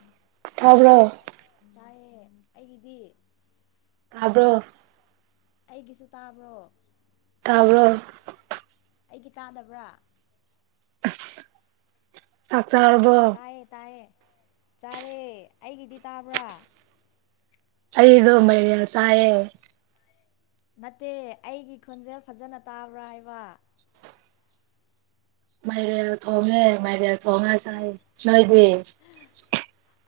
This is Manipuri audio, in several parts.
ꯎꯝ ꯊꯥꯕ꯭ꯔꯣ ꯇꯥꯏꯌꯦ ꯑꯩꯒꯤꯗꯤ ꯑꯥꯗꯣ ꯑꯩꯒꯤꯁꯨ ꯇꯥꯕ꯭ꯔꯣ? ꯇꯥꯕ꯭ꯔꯣ? ꯑꯩꯒꯤ ꯇꯥꯗꯕ꯭ꯔꯥ? ꯆꯥꯛ ꯆꯔꯕꯣ? ꯇꯥꯏꯌꯦ ꯇꯥꯏꯌꯦ ꯆꯥꯔꯦ ꯑꯩꯒꯤꯗꯤ ꯇꯥꯕ꯭ꯔꯥ ꯑꯩꯗꯣ ꯃꯩꯔ ꯌꯦꯜ ꯆꯥꯏꯌꯦ ꯅꯠꯇꯦ ꯑꯩꯒꯤ ꯈꯣꯟꯖꯦꯜ ꯐꯖꯅ ꯇꯥꯕ꯭ꯔꯥ ꯍꯥꯏꯕ? ꯃꯥꯏꯔꯦꯜ ꯊꯣꯡꯉꯦ ꯃꯥꯏꯔꯦꯜ ꯊꯣꯡꯉꯁꯥꯏ ꯅꯣꯏꯗꯤ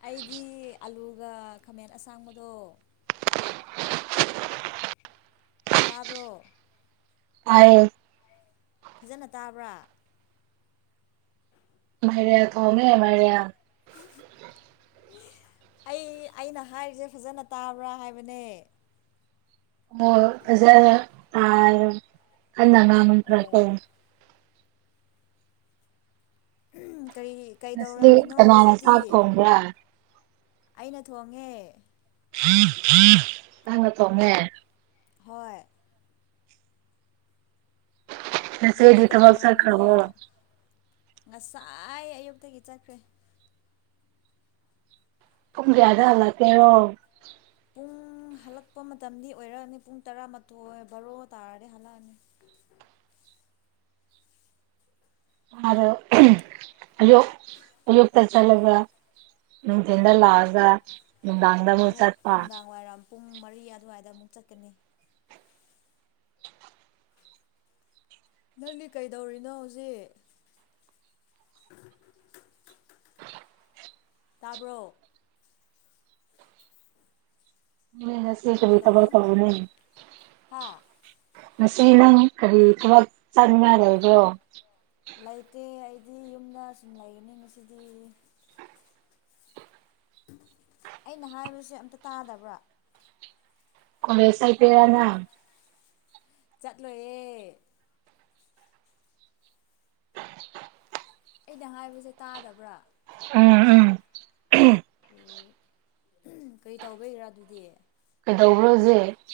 ꯑꯩꯗꯤ ꯑꯂꯨꯒ ꯈꯥꯃꯦꯟ ꯑꯁꯥꯡꯕꯗꯣ ꯇꯥꯕ꯭ꯔꯣ ꯇꯥꯏꯌꯦ ꯐꯖꯅ ꯇꯥꯕ꯭ꯔꯥ ꯃꯥꯏꯔꯦꯜ ꯊꯣꯡꯉꯦ ꯃꯥꯏꯔꯦꯜ [unintelligible] ꯑꯩ ꯑꯩꯅ ꯍꯥꯏꯔꯤꯁꯦ ꯐꯖꯅ ꯇꯥꯕ꯭ꯔꯥ ꯍꯥꯏꯕꯅꯦ ꯍꯣꯏ ꯐꯖꯅ ꯇꯥꯏ ꯀꯟꯅꯥ ꯑꯣ [unintelligible] ꯀꯔꯤ ꯉꯁꯤ ꯀꯩꯗꯧꯔꯝꯃꯤꯅꯣ ꯀꯅꯥꯅ ꯍꯧꯖꯤꯛꯇꯤ ꯆꯥꯛ ꯊꯣꯡꯕ꯭ꯔꯥ ꯑꯩꯅ ꯊꯣꯡꯉꯦ [unintelligible] ꯅꯪꯅ ꯊꯣꯉꯦ ꯍꯣꯏ ꯅꯪꯗꯤ ꯅꯆꯦꯗꯤ ꯊꯕꯛ ꯀꯩꯗꯧꯔꯝꯃꯤꯅꯣ ꯆꯠꯈ꯭ꯔꯕꯣ ꯉꯁꯥꯏ ꯑꯌꯨꯛꯇꯒꯤ ꯆꯠꯈ꯭ꯔꯦ ꯄꯨꯡ ꯀꯌꯥꯗ ꯍꯜꯂꯛꯀꯦꯔꯣ ꯄꯨꯡ ꯍꯜꯂꯛꯄ ꯃꯇꯝꯗꯤ ꯑꯣꯏꯔꯛꯑꯅꯤ ꯄꯨꯡ ꯇꯔꯥꯃꯥꯊꯣꯏ ꯕꯥꯔꯣ ꯇꯥꯔꯗꯤ ꯍꯜꯂꯛꯑꯅꯤ ꯑꯔꯣ ꯑꯌꯨꯛ ꯑꯌꯨꯛꯇꯥ ꯆꯠꯂꯒ ꯅꯨꯡꯊꯤꯟꯗ ꯂꯥꯛꯑꯒ ꯅꯨꯡꯗꯥꯡꯗ ꯑꯃꯨꯛ ‌ꯆꯠꯄꯥ ꯅꯨꯡꯗꯥꯡ ꯋꯥꯏꯔꯝ ꯄꯨꯡ ꯃꯔꯤ ꯑꯗꯨꯋꯥꯏꯗ ꯑꯃꯨꯛ ꯆꯠꯀꯅꯤ ꯅꯪꯗꯤ ꯀꯩꯗꯧꯔꯤꯅꯣ ꯍꯧꯖꯤꯛ ꯇꯥꯕ꯭ꯔꯣ ꯅꯣꯏ ꯍꯥꯁꯕꯦꯟ ꯀꯔꯤ ꯍꯜꯂꯣ ꯊꯕꯛ ꯇꯧꯔꯦ ꯍꯥ ꯉꯁꯤ ꯅꯪ ꯀꯔꯤ ꯊꯕꯛ ꯆꯠꯅꯤꯡꯉꯥꯏ ꯂꯩꯕ꯭ꯔꯣ ꯂꯩꯇꯦ ꯑꯩꯗꯤ ꯌꯨꯝꯗ ꯁꯨꯝ ꯂꯩꯒꯅꯤ ꯉꯁꯤꯗꯤ ꯑꯩꯅ ꯍꯥꯏꯕꯁꯦ ꯑꯝꯇ ꯇꯥꯗꯕ꯭ꯔꯥ ꯀ‌ꯣꯂ‌ꯦꯁ ꯆꯠꯀꯦꯔꯥ ꯅꯪ ꯆꯠꯂꯣꯏꯌꯦ ꯑꯩꯅ ꯍꯥꯏꯕꯁꯦ ꯇꯥꯗꯕ꯭ꯔꯥ ꯎꯝ ꯎꯝ ꯑꯣ ꯀꯔꯤ ꯇꯧꯕꯩꯔꯥ ꯑꯗꯨꯗꯤ ꯀꯩꯗꯧꯕ꯭ꯔꯣ ꯍꯧꯖꯤꯛ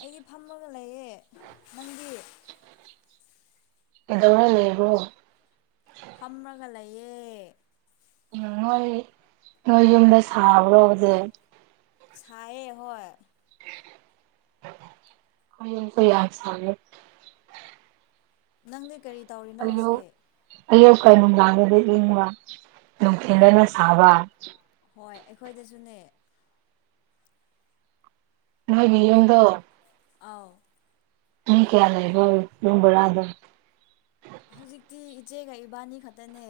ꯑꯩꯗꯤ ꯐꯝꯃꯥꯒ ꯂꯩꯌꯦ ꯅꯪꯗꯤ ꯀꯩꯗꯧꯔꯥ ꯂꯩꯕ꯭ꯔ‌ꯣ ꯐꯝꯔꯥꯒ ꯂꯩꯌꯦ ꯎꯝ ꯅꯣꯏ ꯅꯣꯏ ꯌꯨꯝꯗ ꯁꯥꯕ꯭ꯔꯣ ꯇꯧꯖꯤꯛ ꯁꯥꯏꯌ‌ꯦ ꯍꯣꯏ [unintelligible] ꯈꯣꯏ ꯌꯨꯝꯁꯨ ꯌꯥꯝ ꯁꯥꯏꯌꯦ ꯅꯪꯗꯤ ꯀꯔꯤ ꯇꯧꯔꯤꯅꯣ ꯑꯌꯨꯛ ꯍꯧꯖꯤꯛ ꯑꯌꯨꯛꯀ ꯅꯨꯡꯗꯥꯡꯗꯗꯤ ꯏꯪꯕ ꯅꯨꯡꯊꯤꯟꯗꯅ ꯁꯥꯕ ꯍꯣꯏ ꯑꯩꯈꯣꯏꯗ ꯖꯨꯅꯦ ꯅ‌ꯣꯏꯒꯤ ꯌꯨꯝꯗꯣ ꯑꯥꯎ ꯃꯤ ꯀꯌꯥ ꯂꯩꯕ꯭ꯔꯣ ꯌꯨꯝ ꯕꯔꯥꯗꯣ ꯍꯧꯖꯤꯛꯇꯤ ꯏꯆꯦꯒ ꯏꯕꯥꯅꯤ ꯈꯛꯇꯅꯦ